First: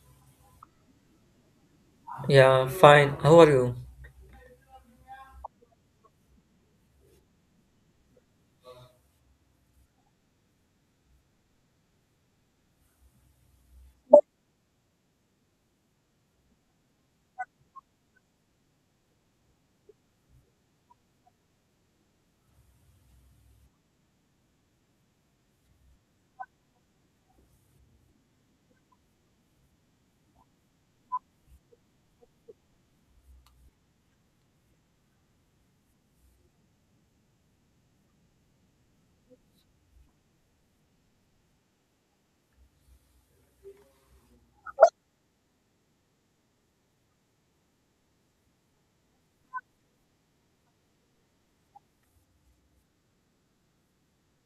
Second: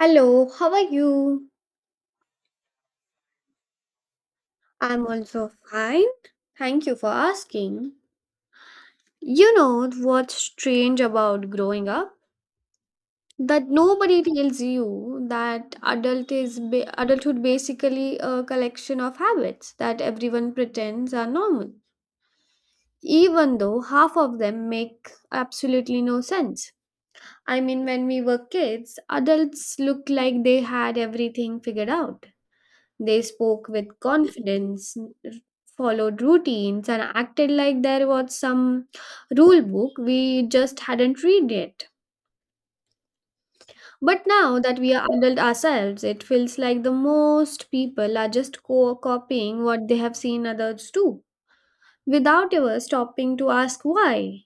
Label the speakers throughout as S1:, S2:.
S1: Hello, how are you?
S2: Yeah, fine. How are you?
S1: I'm also fine. Thank you for asking. You know what's strange about growing up? That nobody tells you that adulthood basically a collection of habits that everyone pretends are normal, even though half of them make absolutely no sense. When we were kids, adults looked like they had everything figured out. They spoke with confidence, followed routines, and acted like there was some rule book we just hadn't read yet. But now that we are adult ourselves, it feels like the most people are just copying what they have seen others do without ever stopping to ask why.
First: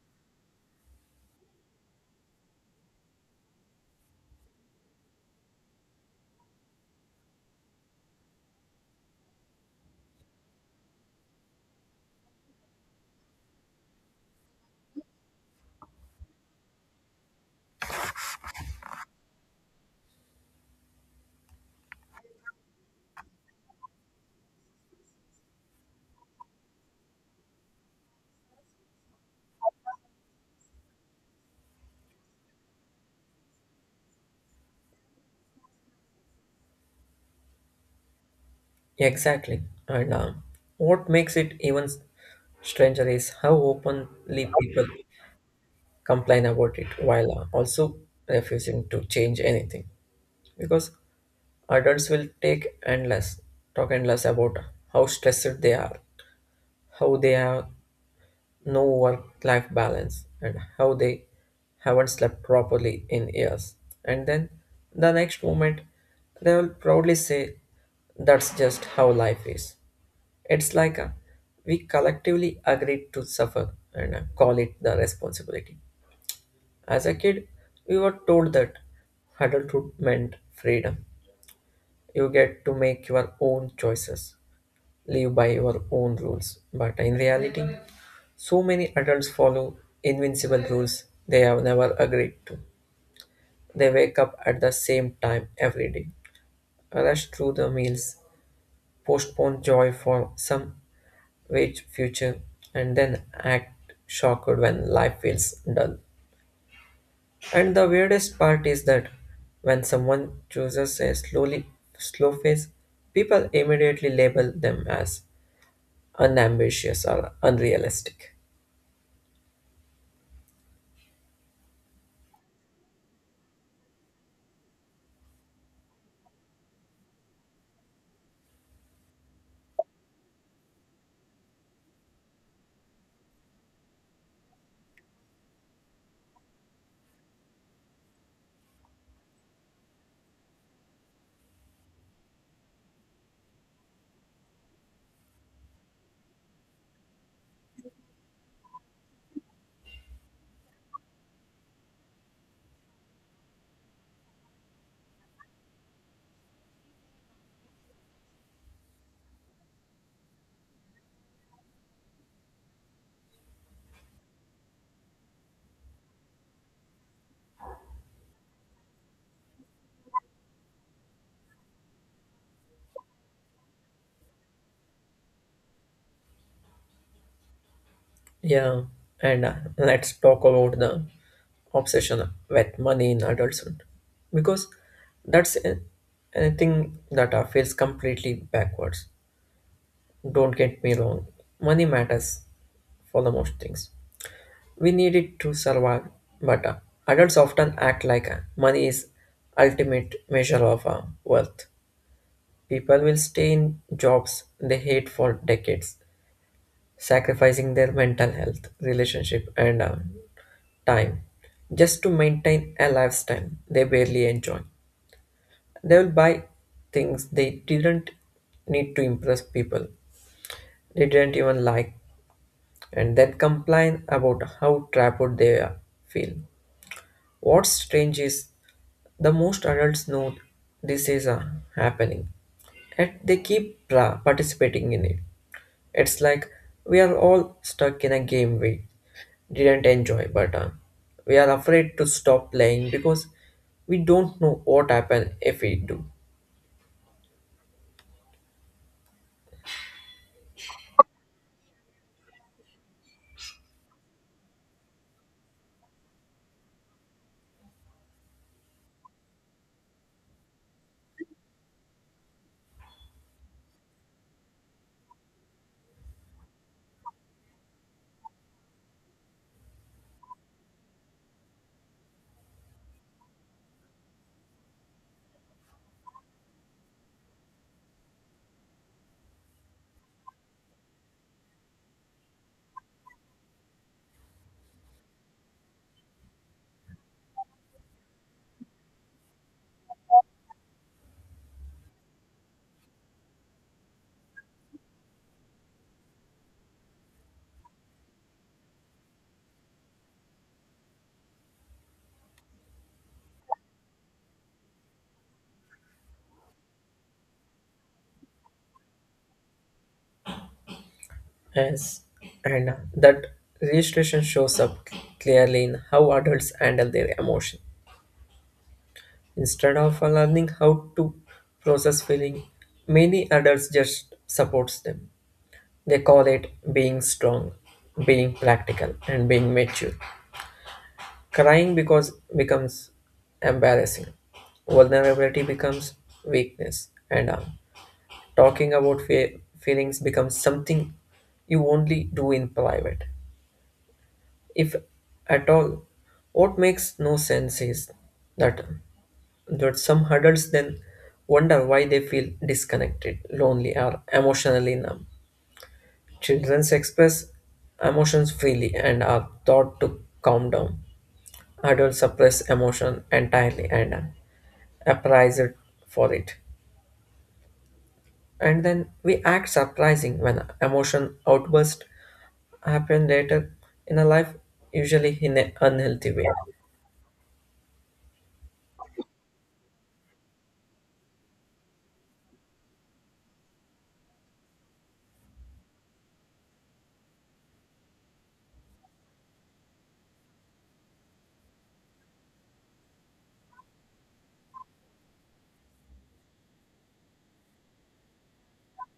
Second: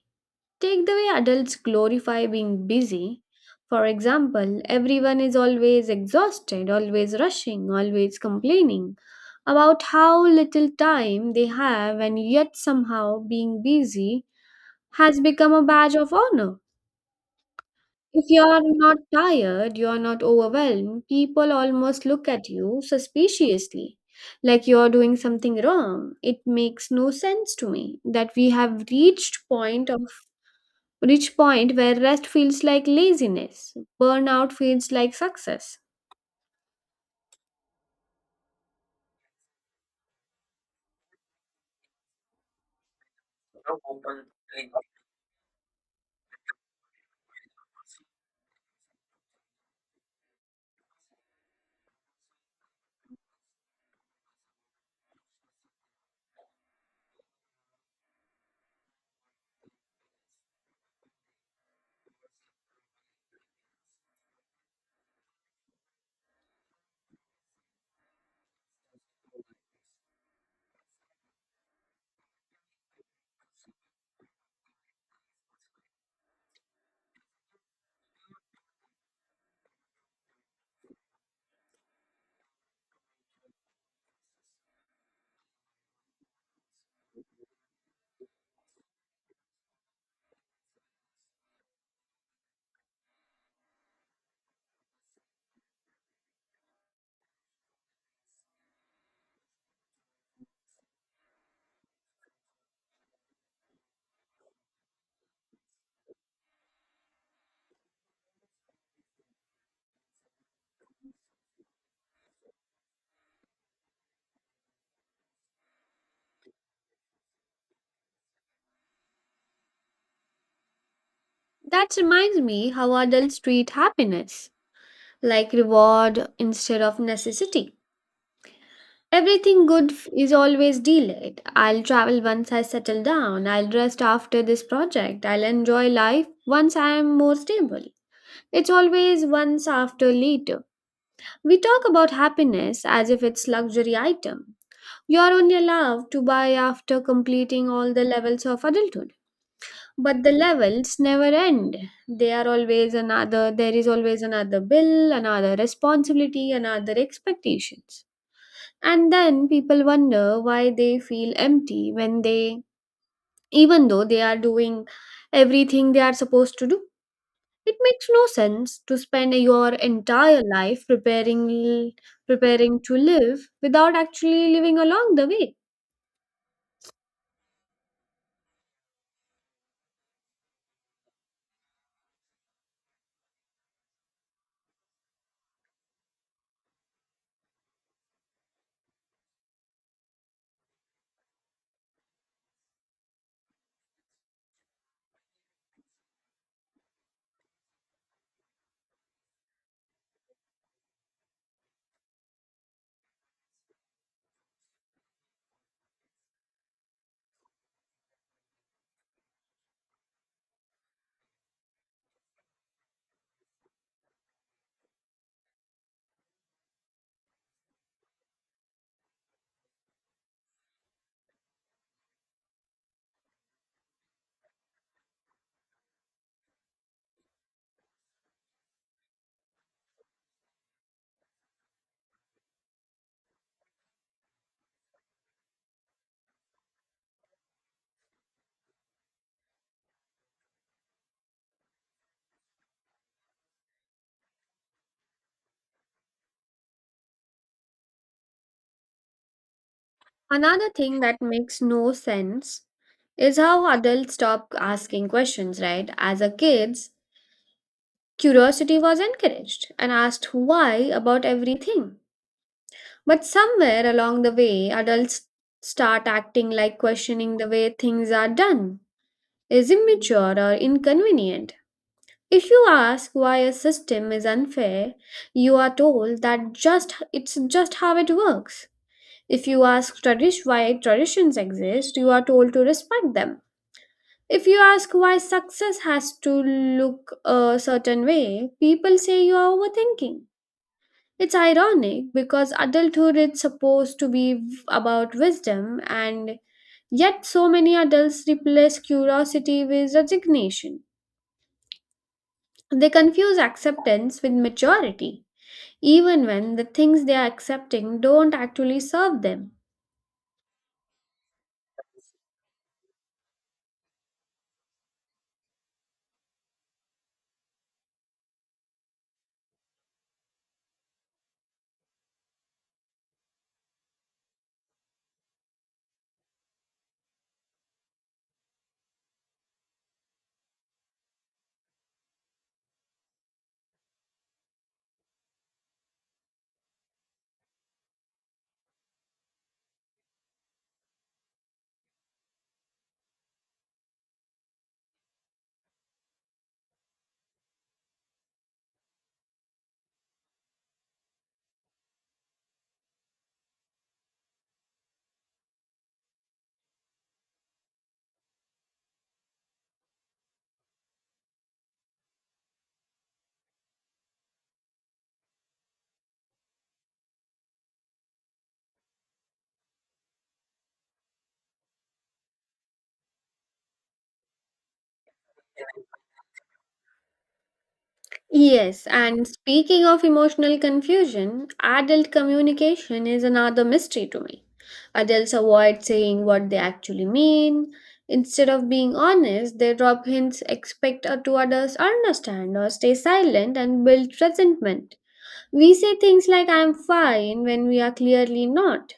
S1: Take the way adults glorify being busy. For example, everyone is always exhausted, always rushing, always complaining about how little time they have, and yet somehow being busy has become a badge of honor. If you're not tired, you're not overwhelmed, people almost look at you suspiciously, like you're doing something wrong. It makes no sense to me that we have reached point of reach point where rest feels like laziness, burnout feels like success.
S2: Exactly. And What makes it even stranger is how openly people complain about it while also refusing to change anything. Because adults will take endless, talk endless about how stressed they are, how they are no work life balance and how they haven't slept properly in years. And then the next moment, they will proudly say, that's just how life is. It's like we collectively agreed to suffer and call it the responsibility. As a kid, we were told that adulthood meant freedom. You get to make your own choices, live by your own rules. But in reality, so many adults follow invincible rules they have never agreed to. They wake up at the same time every day, rush through the meals, postpone joy for some vague future, and then act shocked when life feels dull. And the weirdest part is that when someone chooses a slow phase, people immediately label them as unambitious or unrealistic.
S1: That reminds me how adults treat happiness, like reward instead of necessity. Everything is always delayed. I'll travel once I settle down. I'll rest after this project. I'll enjoy life once I am more stable. It's always once after later. We talk about happiness as if it's luxury item. You are only allowed to buy after completing all the levels of adulthood, but the levels never end. They are always another There is always another bill, another responsibility, another expectations. And then people wonder why they feel empty when they, even though they are doing everything they are supposed to do. It makes no sense to spend your entire life preparing to live without actually living along the way.
S2: Yeah, and let's talk about the obsession with money in adulthood, because that's a- anything that feels completely backwards. Don't get me wrong, money matters for the most things. We need it to survive, but adults often act like money is ultimate measure of wealth. People will stay in jobs they hate for decades, sacrificing their mental health, relationship, and time just to maintain a lifestyle they barely enjoy. They will buy things they didn't need to impress people, they didn't even like, and then complain about how feel. What's strange is the most adults know this is happening, yet they keep participating in it. It's like we are all stuck in a game we didn't enjoy, but we are afraid to stop playing because we don't know what happens if we do.
S1: Another thing that makes no sense is how adults stop asking questions, right? As a kids, curiosity was encouraged and asked why about everything. But somewhere along the way, adults start acting like questioning the way things are done is immature or inconvenient. If you ask why a system is unfair, you are told that just it's just how it works. If you ask tradish why traditions exist, you are told to respect them. If you ask why success has to look a certain way, people say you are overthinking. It's ironic because adulthood is supposed to be about wisdom, and yet so many adults replace curiosity with resignation. They confuse acceptance with maturity, even when the things they are accepting don't actually serve them.
S2: Yes, and that registration shows up clearly in how adults handle their emotion. Instead of learning how to process feeling, many adults just supports them. They call it being strong, being practical, and being mature. Crying because becomes embarrassing. Vulnerability becomes weakness, and talking about feelings becomes something you only do in private, if at all. What makes no sense is that um, that some adults then wonder why they feel disconnected, lonely, or emotionally numb. Children express emotions freely and are taught to calm down. Adults suppress emotion entirely and apprised for it. And then we act surprising when emotion outburst happen later in a life, usually in an unhealthy way.
S1: Yes, and speaking of emotional confusion, adult communication is another mystery to me. Adults avoid saying what they actually mean. Instead of being honest, they drop hints, expect to others understand, or stay silent and build resentment. We say things like "I'm fine" when we are clearly not,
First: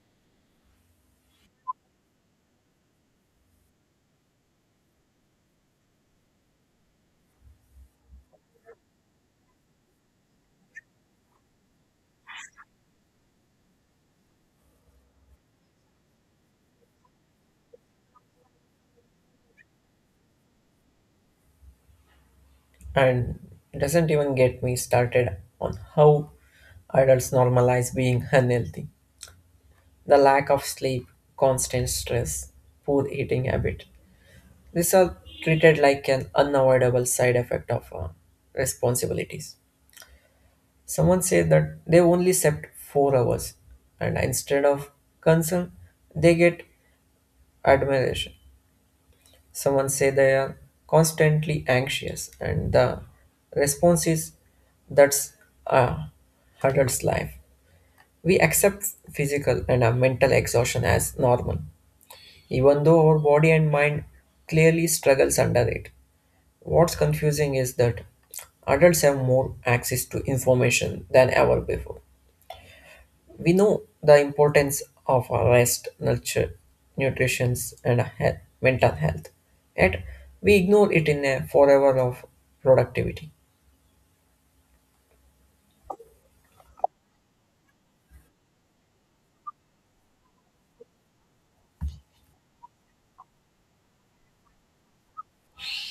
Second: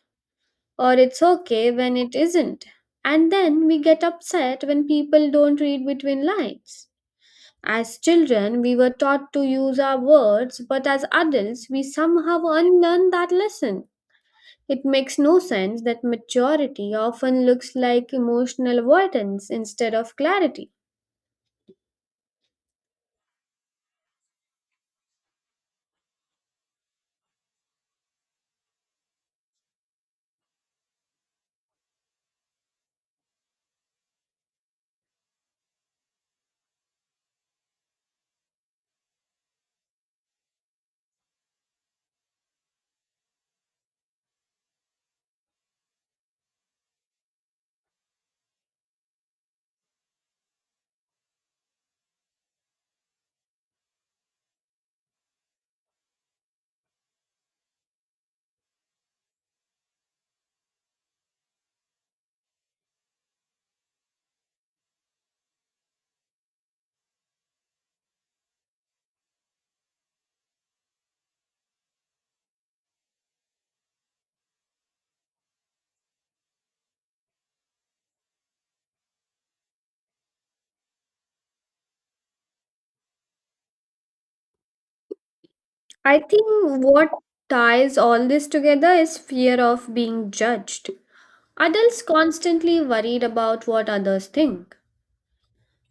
S1: or "It's okay" when it isn't, and then we get upset when people don't read between lines. As children, we were taught to use our words, but as adults, we somehow unlearn that lesson. It makes no sense that maturity often looks like emotional avoidance instead of clarity.
S2: And doesn't even get me started on how adults normalize being unhealthy. The lack of sleep, constant stress, poor eating habit. These are treated like an unavoidable side effect of responsibilities. Someone said that they only slept 4 hours, and instead of concern, they get admiration. Someone say they are constantly anxious, and the response is that's a adult's life. We accept physical and our mental exhaustion as normal, even though our body and mind clearly struggles under it. What's confusing is that adults have more access to information than ever before. We know the importance of our rest, nurture, nutrition, and health, mental health. Yet we ignore it in a forever of productivity.
S1: I think what ties all this together is fear of being judged. Adults constantly worried about what others think.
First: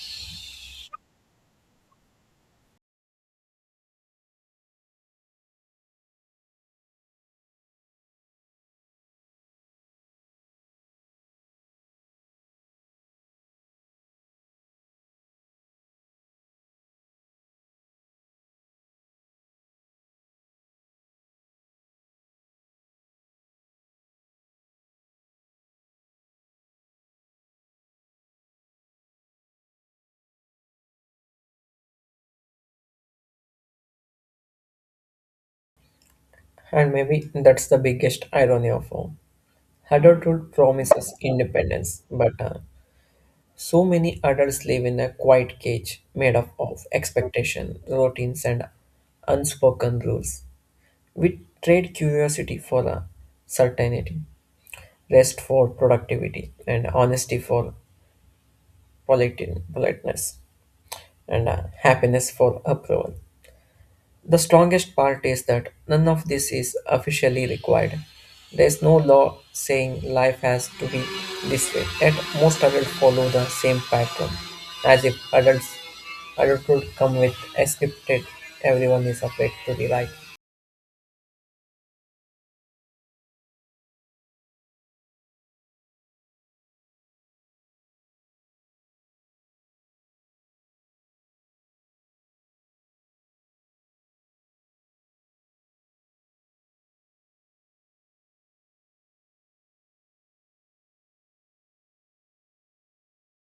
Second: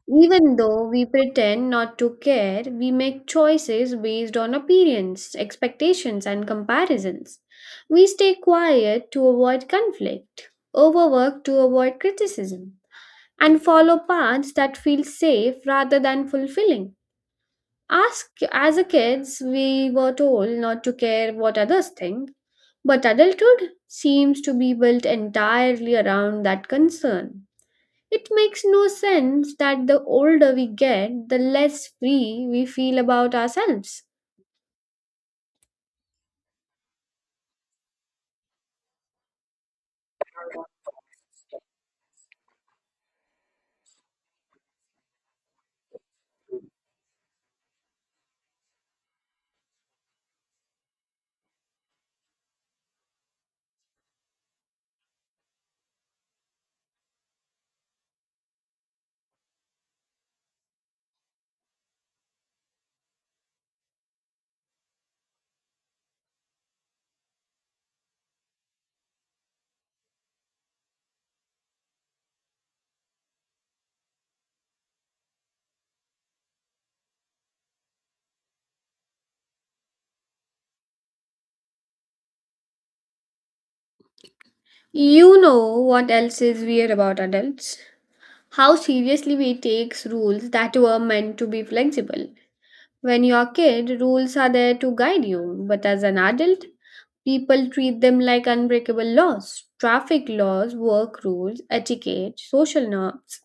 S1: Even though we pretend not to care, we make choices based on appearance, expectations, and comparisons. We stay quiet to avoid conflict, overwork to avoid criticism, and follow paths that feel safe rather than fulfilling. Ask, as a kids, we were told not to care what others think, but adulthood seems to be built entirely around that concern. It makes no sense that the older we get, the less free we feel about ourselves.
S2: And maybe that's the biggest irony of all. Adulthood promises independence, but so many adults live in a quiet cage made up of expectation, routines, and unspoken rules. We trade curiosity for certainty, rest for productivity, and honesty for politeness, and happiness for approval. The strongest part is that none of this is officially required. There is no law saying life has to be this way. Yet most adults follow the same pattern, as if adults adulthood come with a scripted everyone is afraid to be right.
S1: You know what else is weird about adults? How seriously we take rules that were meant to be flexible. When you're a kid, rules are there to guide you, but as an adult, people treat them like unbreakable laws: traffic laws, work rules, etiquette, social norms.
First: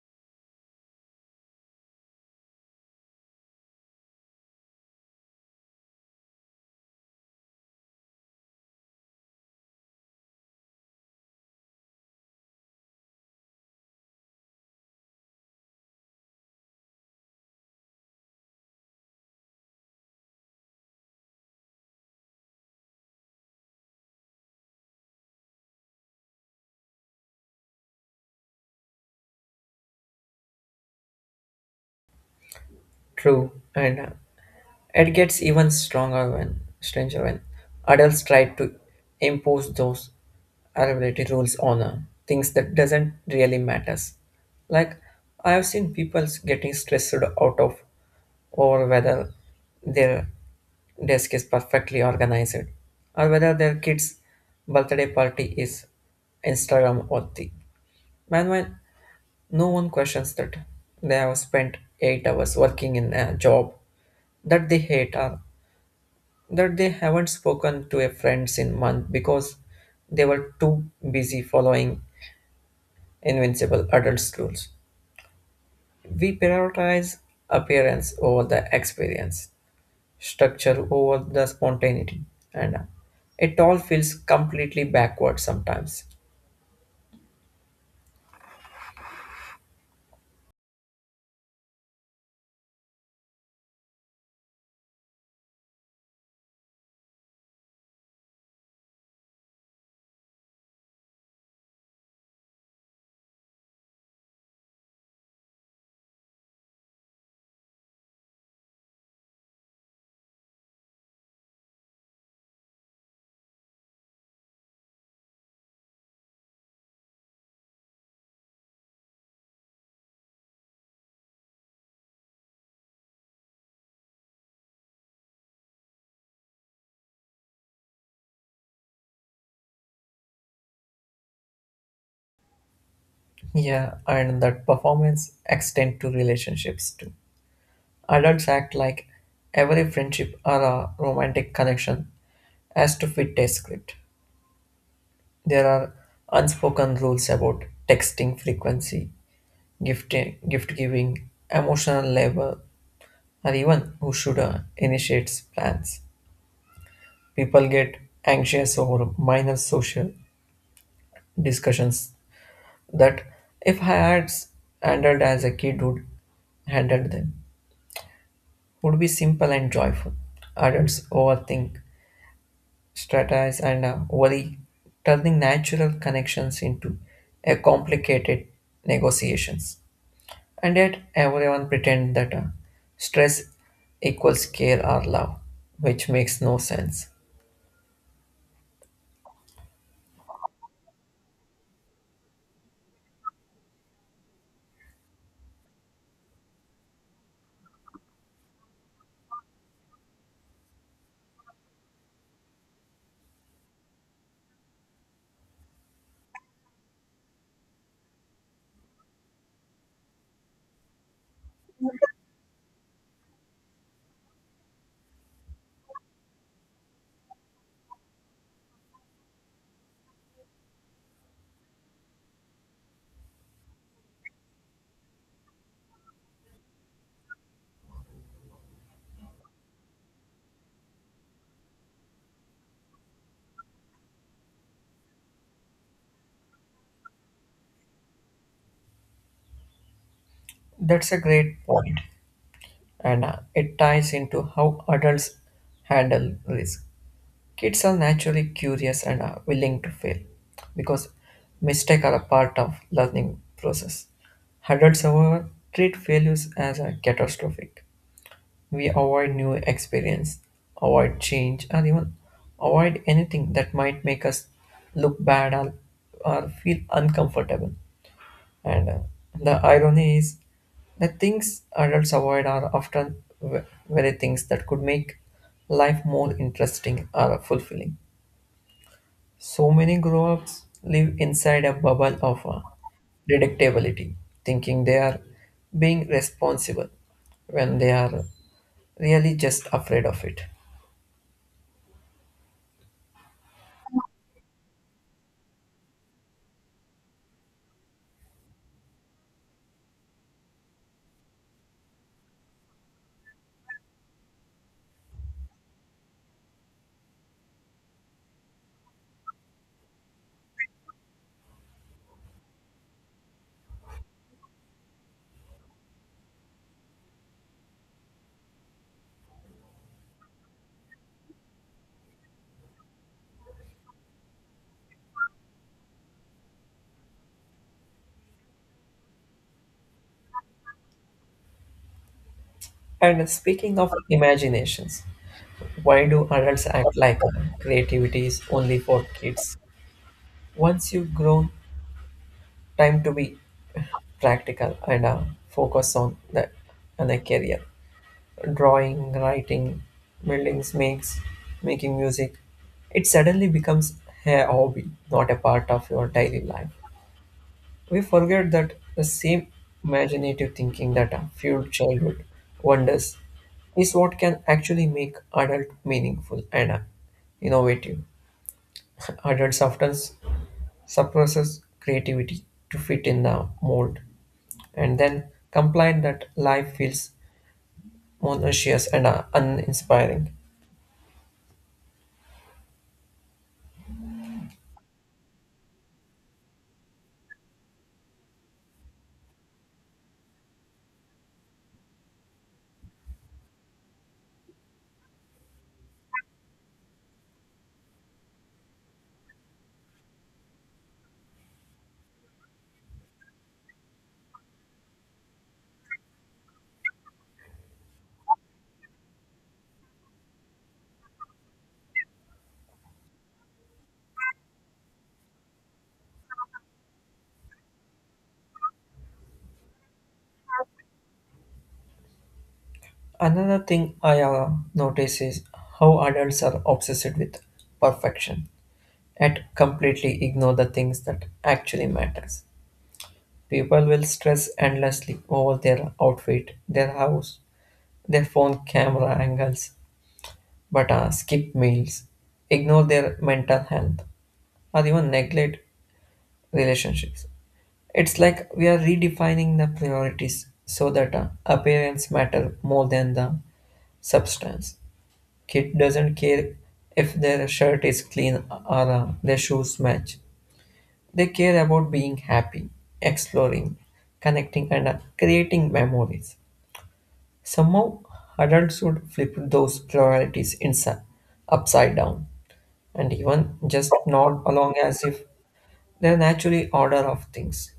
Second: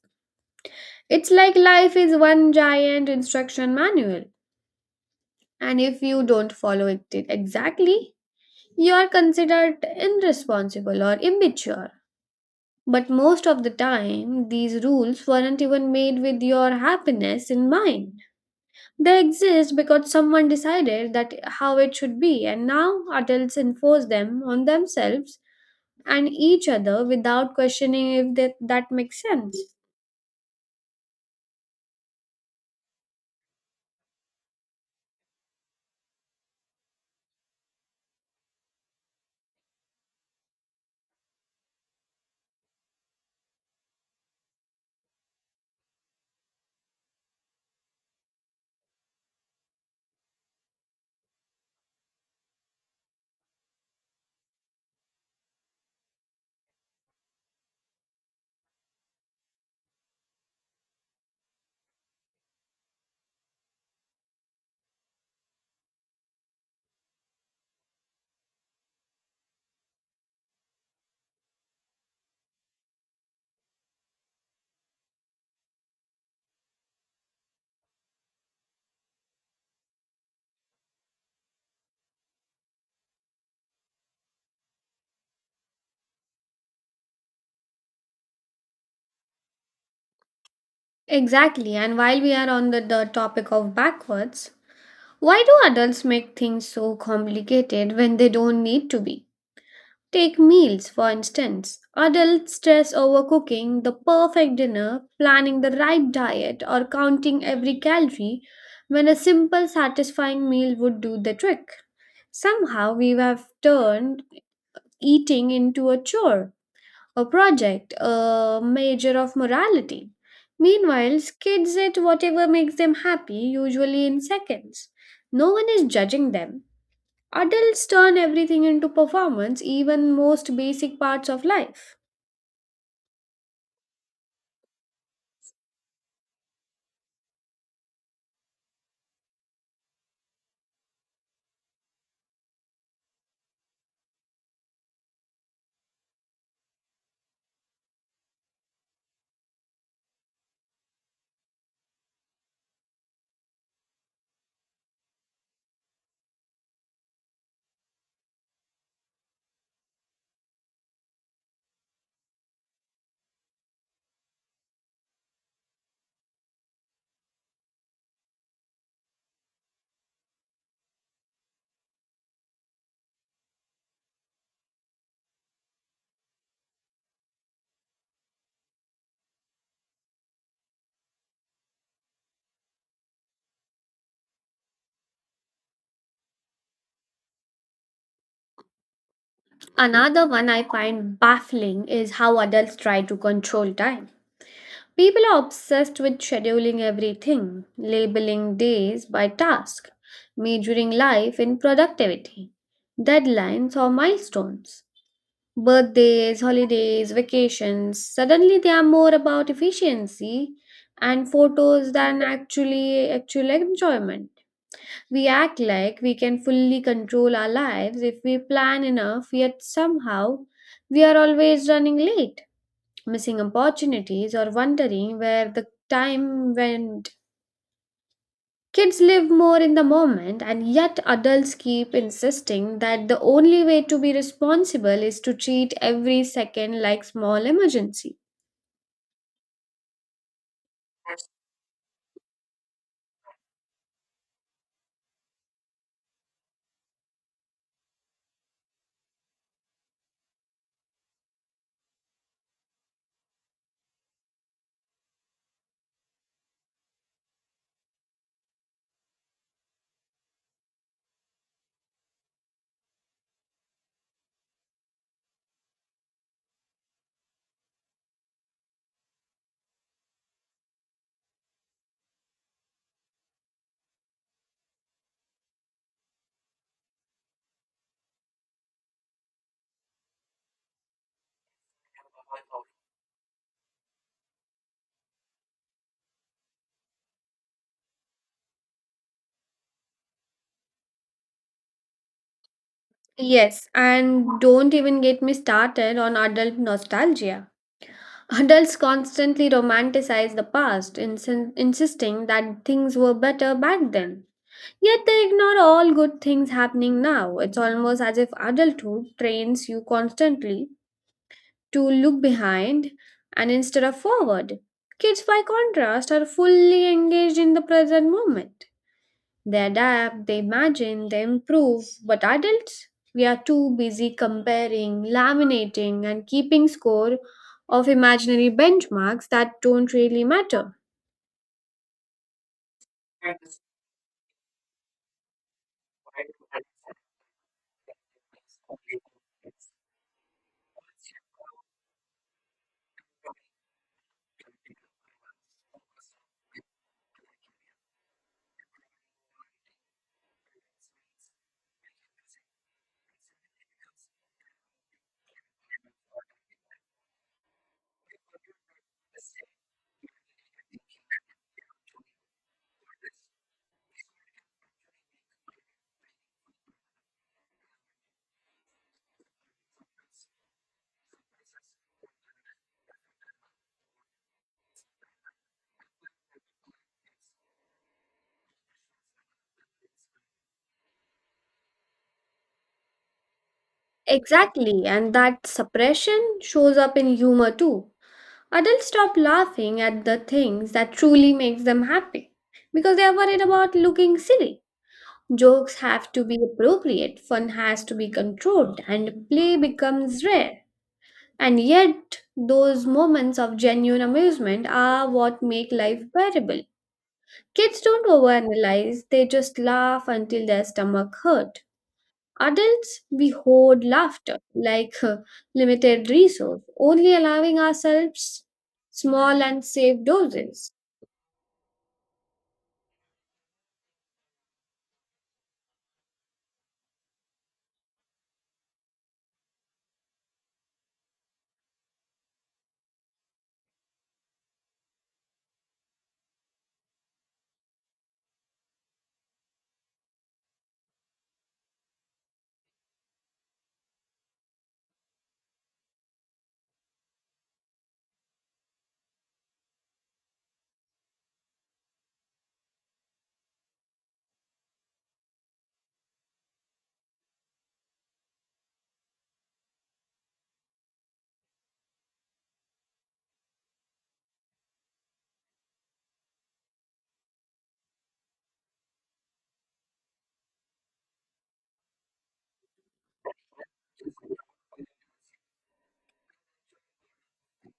S1: It's like life is one giant instruction manual. And if you don't follow it exactly, you are considered irresponsible or immature. But most of the time, these rules weren't even made with your happiness in mind. They exist because someone decided that how it should be, and now adults enforce them on themselves and each other without questioning if that makes sense.
S2: True, and it gets even stronger when stranger when adults try to impose those availability rules on things that doesn't really matters. Like I have seen people getting stressed out of over whether their desk is perfectly organized or whether their kids' birthday party is Instagram worthy. Meanwhile, no one questions that they have spent 8 hours working in a job that they hate or that they haven't spoken to a friends in month because they were too busy following invincible adults rules. We prioritize appearance over the experience, structure over the spontaneity, and it all feels completely backward sometimes.
S1: Exactly, and while we are on the topic of backwards, why do adults make things so complicated when they don't need to be? Take meals, for instance. Adults stress over cooking the perfect dinner, planning the right diet, or counting every calorie when a simple, satisfying meal would do the trick. Somehow, we have turned eating into a chore, a project, a measure of morality. Meanwhile, kids eat whatever makes them happy, usually in seconds. No one is judging them. Adults turn everything into performance, even most basic parts of life.
S2: Yeah, and that performance extend to relationships too. Adults act like every friendship or a romantic connection has to fit a script. There are unspoken rules about texting frequency, gift, gift giving, emotional labor, or even who should initiate plans. People get anxious over minor social discussions that, if handled as a kid would handled them, would be simple and joyful. Adults overthink, strategize, and worry, turning natural connections into a complicated negotiations. And yet, everyone pretends that stress equals care or love, which makes no sense.
S1: Another one I find baffling is how adults try to control time. People are obsessed with scheduling everything, labeling days by task, measuring life in productivity, deadlines, or milestones. Birthdays, holidays, vacations, suddenly they are more about efficiency and photos than actual enjoyment. We act like we can fully control our lives if we plan enough, yet somehow we are always running late, missing opportunities, or wondering where the time went. Kids live more in the moment, and yet adults keep insisting that the only way to be responsible is to treat every second like small emergency.
S2: That's a great point, and it ties into how adults handle risk. Kids are naturally curious and are willing to fail because mistakes are a part of learning process. Adults, however, treat failures as a catastrophic. We avoid new experience, avoid change, and even avoid anything that might make us look bad or feel uncomfortable. And The irony is that things adults avoid are often very things that could make life more interesting or fulfilling. So many grow ups live inside a bubble of deductibility, thinking they are being responsible when they are really just afraid of it.
S1: Yes, and don't even get me started on adult nostalgia. Adults constantly romanticize the past, insisting that things were better back then. Yet they ignore all good things happening now. It's almost as if adulthood trains you constantly to look behind and instead of forward. Kids, by contrast, are fully engaged in the present moment. They adapt, they imagine, they improve, but adults, we are too busy comparing, laminating, and keeping score of imaginary benchmarks that don't really matter.
S2: And speaking of imaginations, why do adults act like creativity is only for kids? Once you've grown, time to be practical and focus on the on a career. Drawing, writing, building makes making music. It suddenly becomes a hobby, not a part of your daily life. We forget that the same imaginative thinking that fueled childhood wonders is what can actually make adult meaningful and innovative. Adults often suppresses creativity to fit in the mold and then complain that life feels monotonous and uninspiring.
S1: Exactly, and that suppression shows up in humor too. Adults stop laughing at the things that truly makes them happy because they are worried about looking silly. Jokes have to be appropriate, fun has to be controlled, and play becomes rare. And yet, those moments of genuine amusement are what make life bearable. Kids don't overanalyze, they just laugh until their stomach hurt. Adults, we hoard laughter like limited resource, only allowing ourselves small and safe doses.
S2: Another thing I notice is how adults are obsessed with perfection and completely ignore the things that actually matters. People will stress endlessly over their outfit, their house, their phone camera angles, but skip meals, ignore their mental health, or even neglect relationships. It's like we are redefining the priorities so that appearance matter more than the substance. Kid doesn't care if their shirt is clean or their shoes match. They care about being happy, exploring, connecting, and creating memories. Somehow, adults would flip those priorities inside, upside down, and even just nod along as if they're naturally order of things.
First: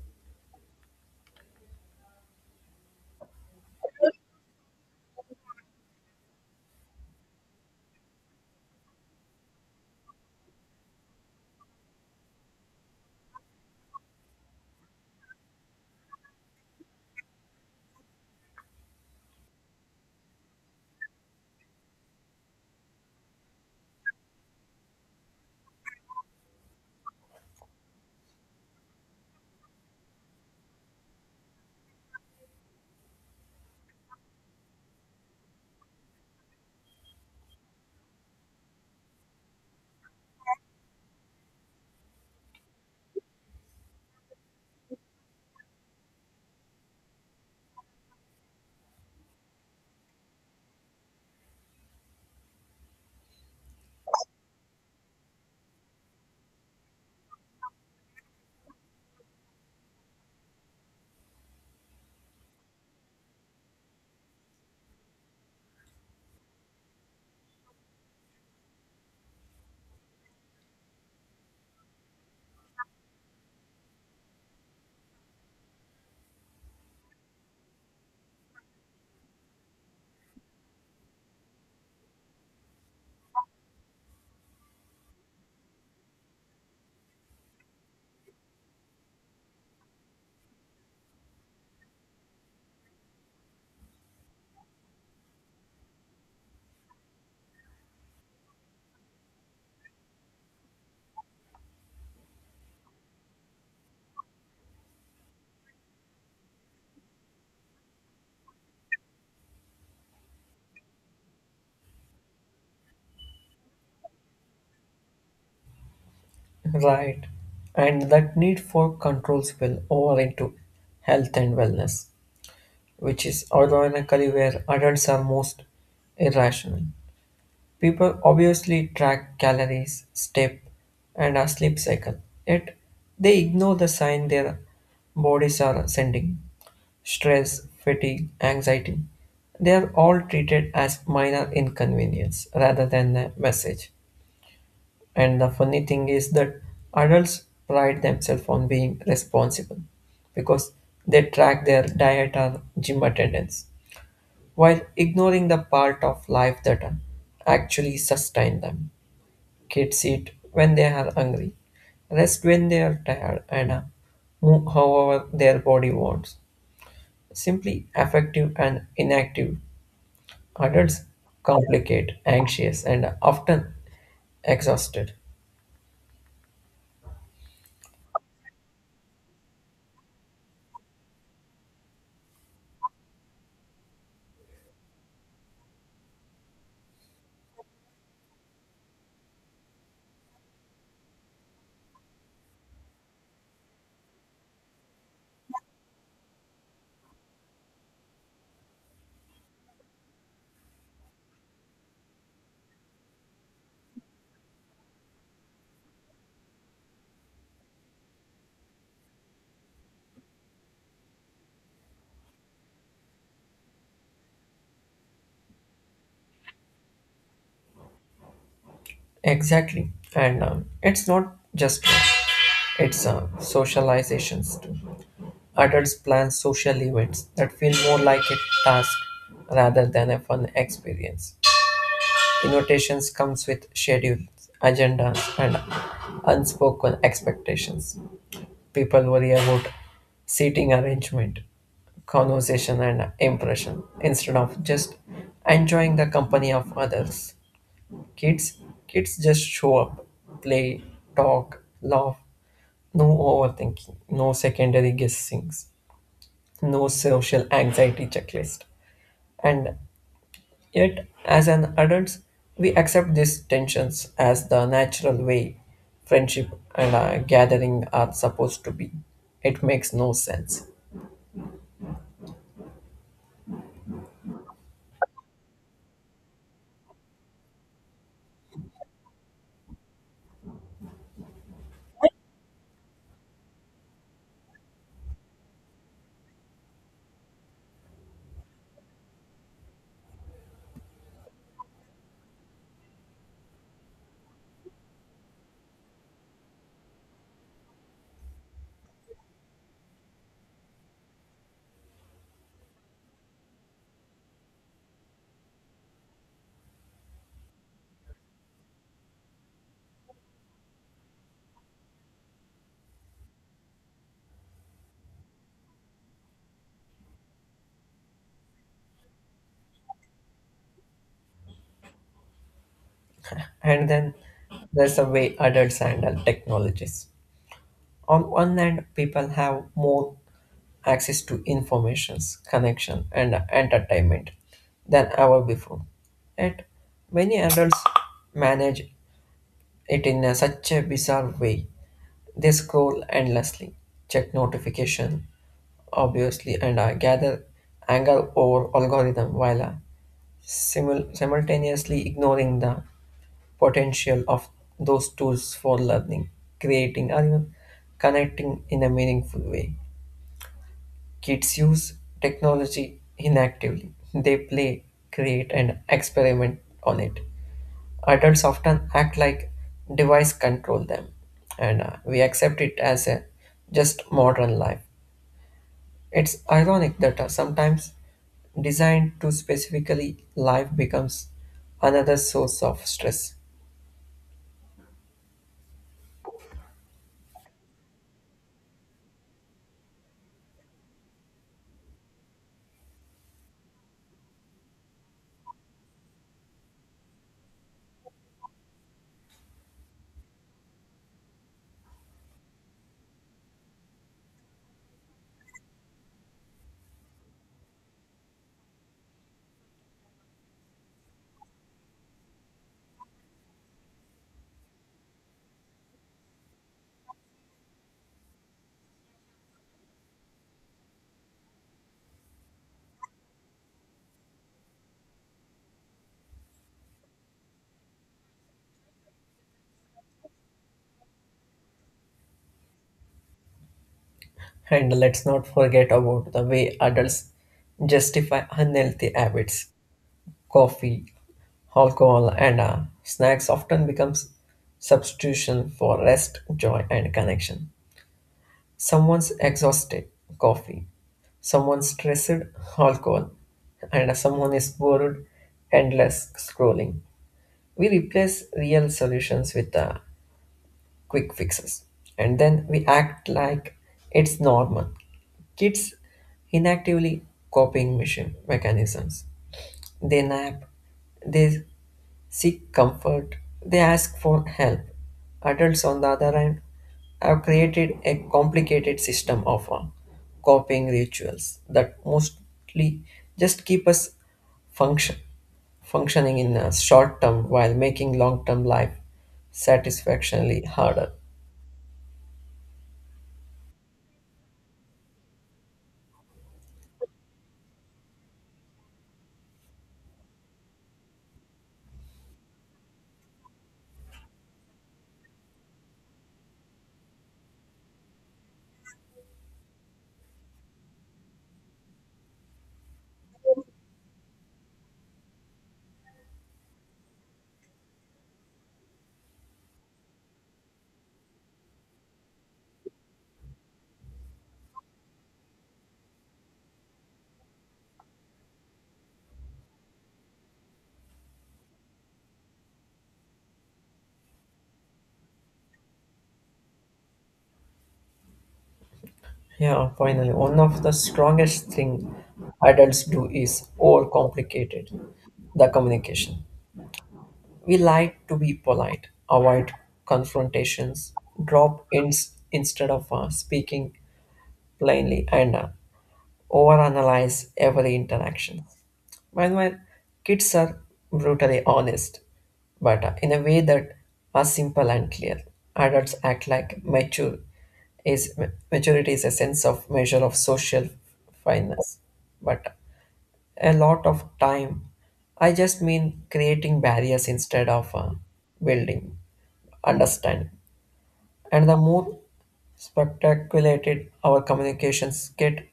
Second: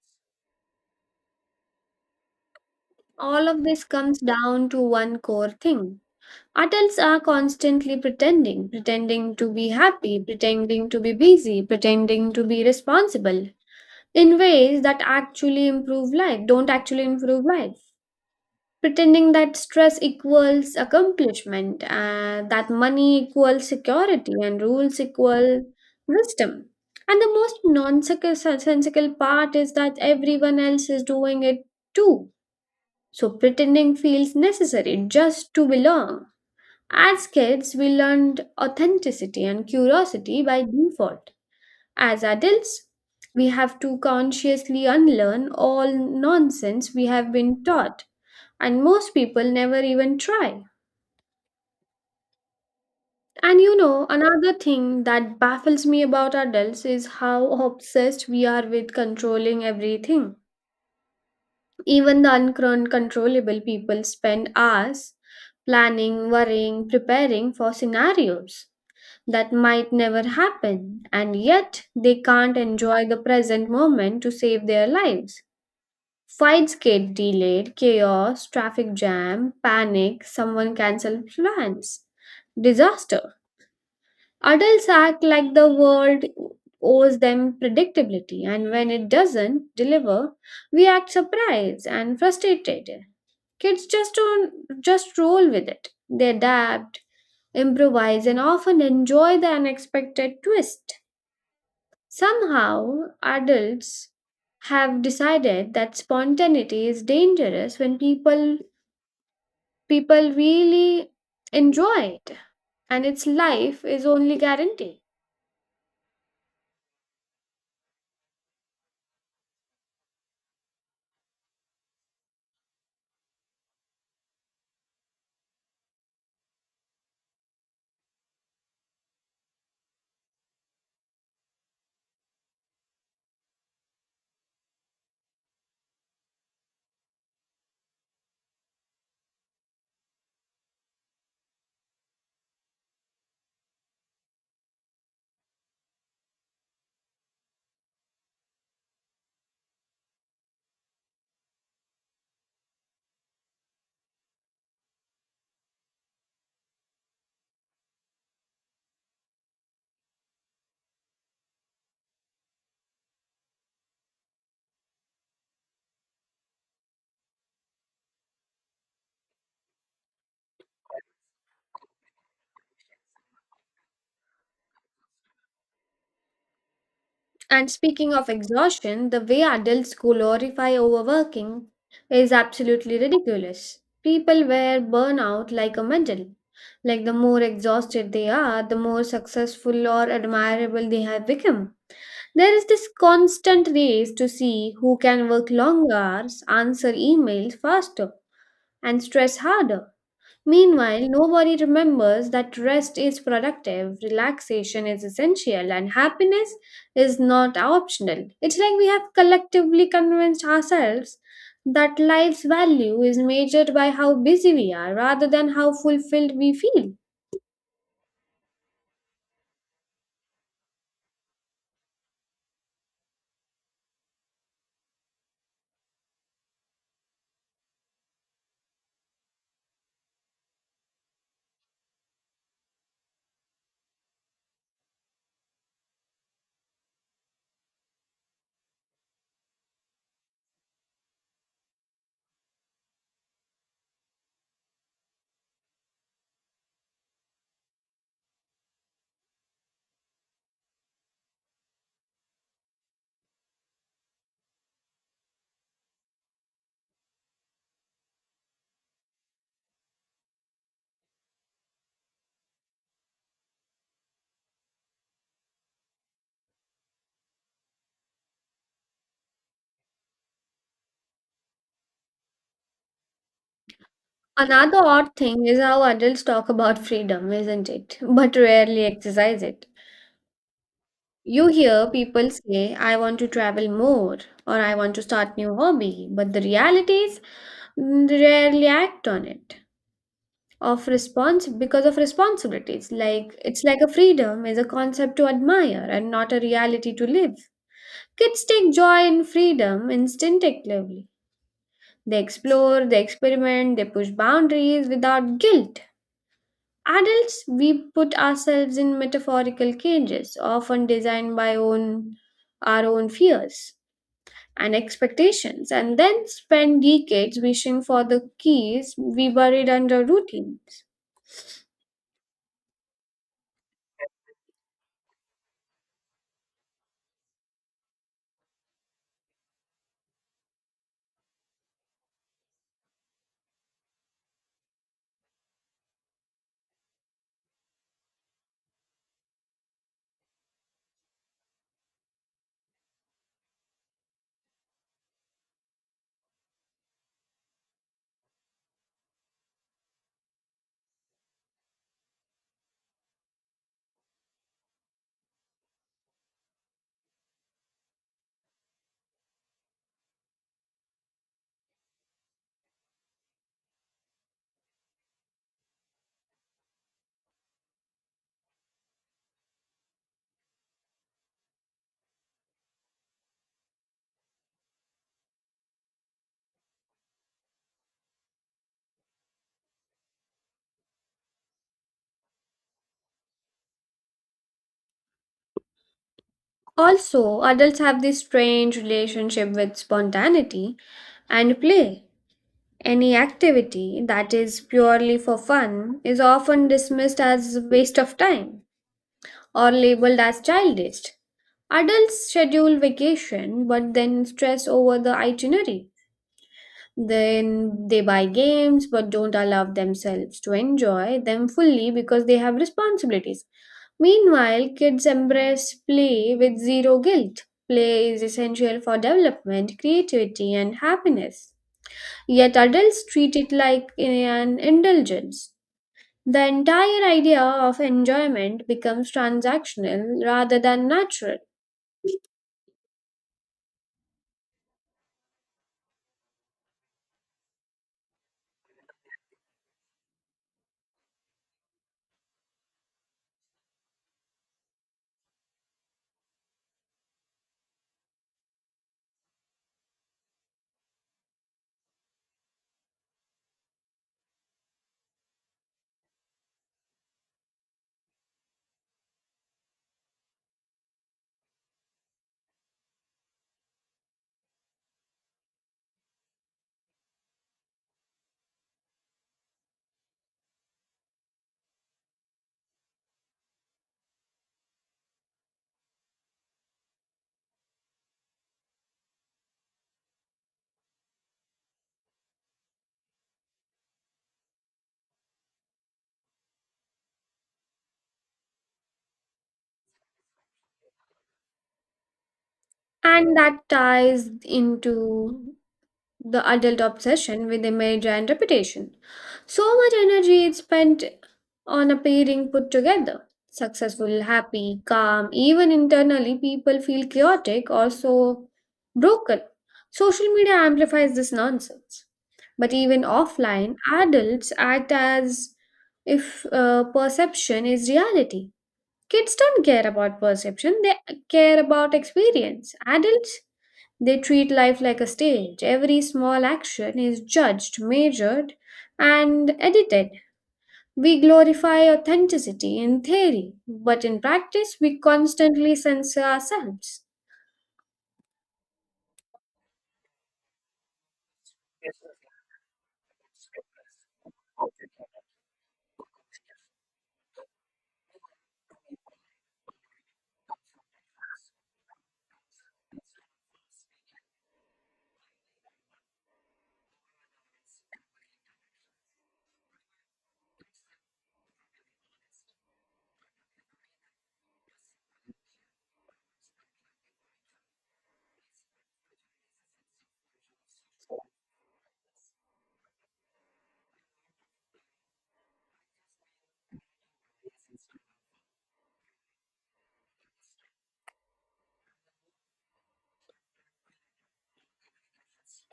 S1: All of this comes down to one core thing. Adults are constantly pretending, pretending to be happy, pretending to be busy, pretending to be responsible in ways that don't actually improve life. Pretending that stress equals accomplishment, that money equals security, and rules equal wisdom. And the most nonsensical part is that everyone else is doing it too. So pretending feels necessary just to belong. As kids, we learned authenticity and curiosity by default. As adults, we have to consciously unlearn all nonsense we have been taught, and most people never even try. And you know, another thing that baffles me about adults is how obsessed we are with controlling everything. Even the uncontrollable, people spend hours planning, worrying, preparing for scenarios that might never happen, and yet they can't enjoy the present moment to save their lives. Fights get delayed, chaos, traffic jam, panic, someone cancel plans, disaster. Adults act like the world owes them predictability, and when it doesn't deliver, we act surprised and frustrated. Kids just don't just roll with it. They adapt, improvise, and often enjoy the unexpected twist. Somehow, adults have decided that spontaneity is dangerous when people really enjoy it and its life is only guaranteed.
S2: Right. And that need for control spill over into health and wellness, which is ironically where adults are most irrational. People obviously track calories, step, and a sleep cycle, yet they ignore the sign their bodies are sending. Stress, fatigue, anxiety, they are all treated as minor inconvenience rather than a message. And the funny thing is that adults pride themselves on being responsible because they track their diet or gym attendance while ignoring the part of life that actually sustain them. Kids eat when they are hungry, rest when they are tired, and move however their body wants. Simply affective and inactive adults complicate, anxious, and often exhausted.
S1: And speaking of exhaustion, the way adults glorify overworking is absolutely ridiculous. People wear burnout like a medal. Like the more exhausted they are, the more successful or admirable they have become. There is this constant race to see who can work long hours, answer emails faster, and stress harder. Meanwhile, nobody remembers that rest is productive, relaxation is essential, and happiness is not optional. It's like we have collectively convinced ourselves that life's value is measured by how busy we are rather than how fulfilled we feel.
S2: Exactly. And It's not just work, it's socializations too. Adults plan social events that feel more like a task rather than a fun experience. Invitations comes with schedules, agendas, and unspoken expectations. People worry about seating arrangement, conversation, and impression instead of just enjoying the company of others. Kids, kids just show up, play, talk, laugh. No overthinking, no secondary guessings, no social anxiety checklist, and yet, as an adults, we accept these tensions as the natural way friendship and gathering are supposed to be. It makes no sense.
S1: Another odd thing is how adults talk about freedom, isn't it? But rarely exercise it. You hear people say, I want to travel more or I want to start new hobby, but the reality is, they rarely act on it. Of response because of responsibilities. Like it's like a freedom is a concept to admire and not a reality to live. Kids take joy in freedom instinctively. They explore, they experiment, they push boundaries without guilt. Adults, we put ourselves in metaphorical cages, often designed by own our own fears and expectations, and then spend decades wishing for the keys we buried under routine.
S2: And then there's the way adults handle technologies. On one hand, people have more access to informations, connection, and entertainment than ever before. Yet, many adults manage it in such a bizarre way. They scroll endlessly, check notification, obviously, and I gather anger over algorithm while simultaneously ignoring the potential of those tools for learning, creating, or even connecting in a meaningful way. Kids use technology inactively. They play, create, and experiment on it. Adults often act like device control them, and we accept it as a just modern life. It's ironic that sometimes designed to specifically life becomes another source of stress.
S1: Also, adults have this strange relationship with spontaneity and play. Any activity that is purely for fun is often dismissed as waste of time or labeled as childish. Adults schedule vacation but then stress over the itinerary. Then they buy games but don't allow themselves to enjoy them fully because they have responsibilities. Meanwhile, kids embrace play with zero guilt. Play is essential for development, creativity, and happiness. Yet adults treat it like an indulgence. The entire idea of enjoyment becomes transactional rather than natural,
S2: And let's not forget about the way adults justify unhealthy habits. Coffee, alcohol, and snacks often becomes substitution for rest, joy, and connection. Someone's exhausted, coffee. Someone's stressed, alcohol. And someone is bored, endless scrolling. We replace real solutions with quick fixes and then we act like it's normal. Kids inactively copying machine mechanisms. They nap, they seek comfort, they ask for help. Adults, on the other hand, have created a complicated system of coping rituals that mostly just keep us function, functioning in a short term while making long term life satisfactorily harder.
S1: and that ties into the adult obsession with image and reputation. So much energy is spent on appearing put together. Successful, happy, calm, even internally, people feel chaotic or so broken. Social media amplifies this nonsense. But even offline, adults act as if perception is reality. Kids don't care about perception, they care about experience. Adults, they treat life like a stage. Every small action is judged, measured, and edited. We glorify authenticity in theory, but in practice, we constantly censor ourselves.
S2: Yeah, finally, one of the strongest thing adults do is overcomplicated the communication. We lied to be polite, avoid confrontations, drop hints instead of speaking plainly, and overanalyze every interaction. Meanwhile, kids are brutally honest, but in a way that are simple and clear. Adults act like mature. Is Maturity is a sense of measure of social fineness, but a lot of time. I just mean creating barriers instead of building understanding. And the more spectaculated our communications get,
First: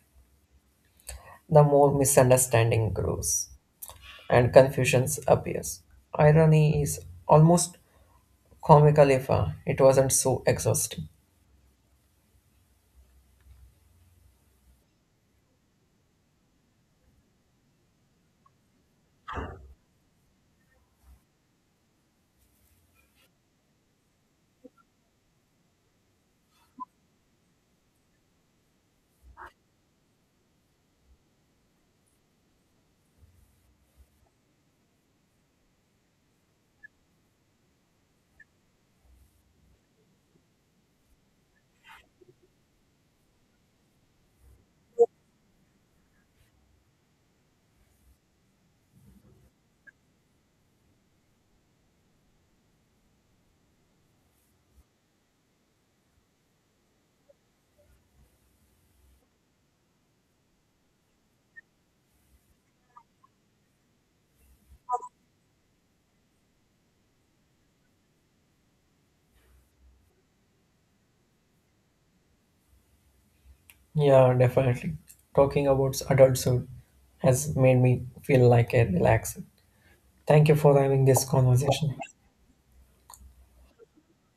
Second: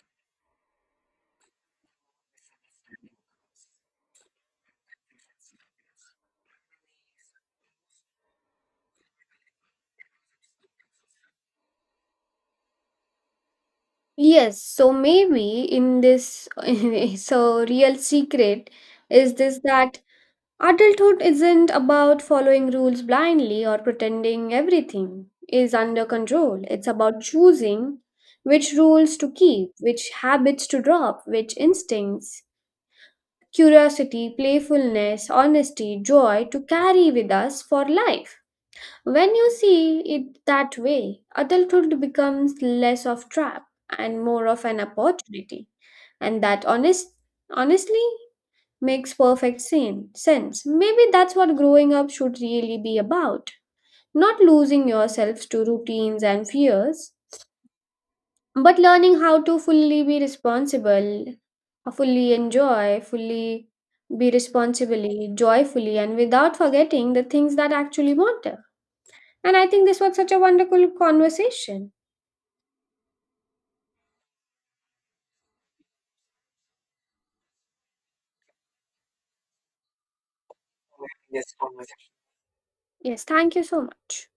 S2: the more misunderstanding grows and confusions appears. Irony is almost comical if it wasn't so exhausting.
S1: Yes, so maybe in this, so real secret is this that adulthood isn't about following rules blindly or pretending everything is under control. It's about choosing which rules to keep, which habits to drop, which instincts, curiosity, playfulness, honesty, joy to carry with us for life. When you see it that way, adulthood becomes less of trap and more of an opportunity. And that honestly makes sense. Maybe that's what growing up should really be about. Not losing yourselves to routines and fears, but learning how to fully be responsible, fully enjoy, fully be responsibly, joyfully, and without forgetting the things that actually matter. And I think this was such a wonderful conversation.
S2: Yeah, definitely. Talking about adulthood has made me feel like a relaxed. Thank you for having this conversation.
S1: Yes, thank you so much.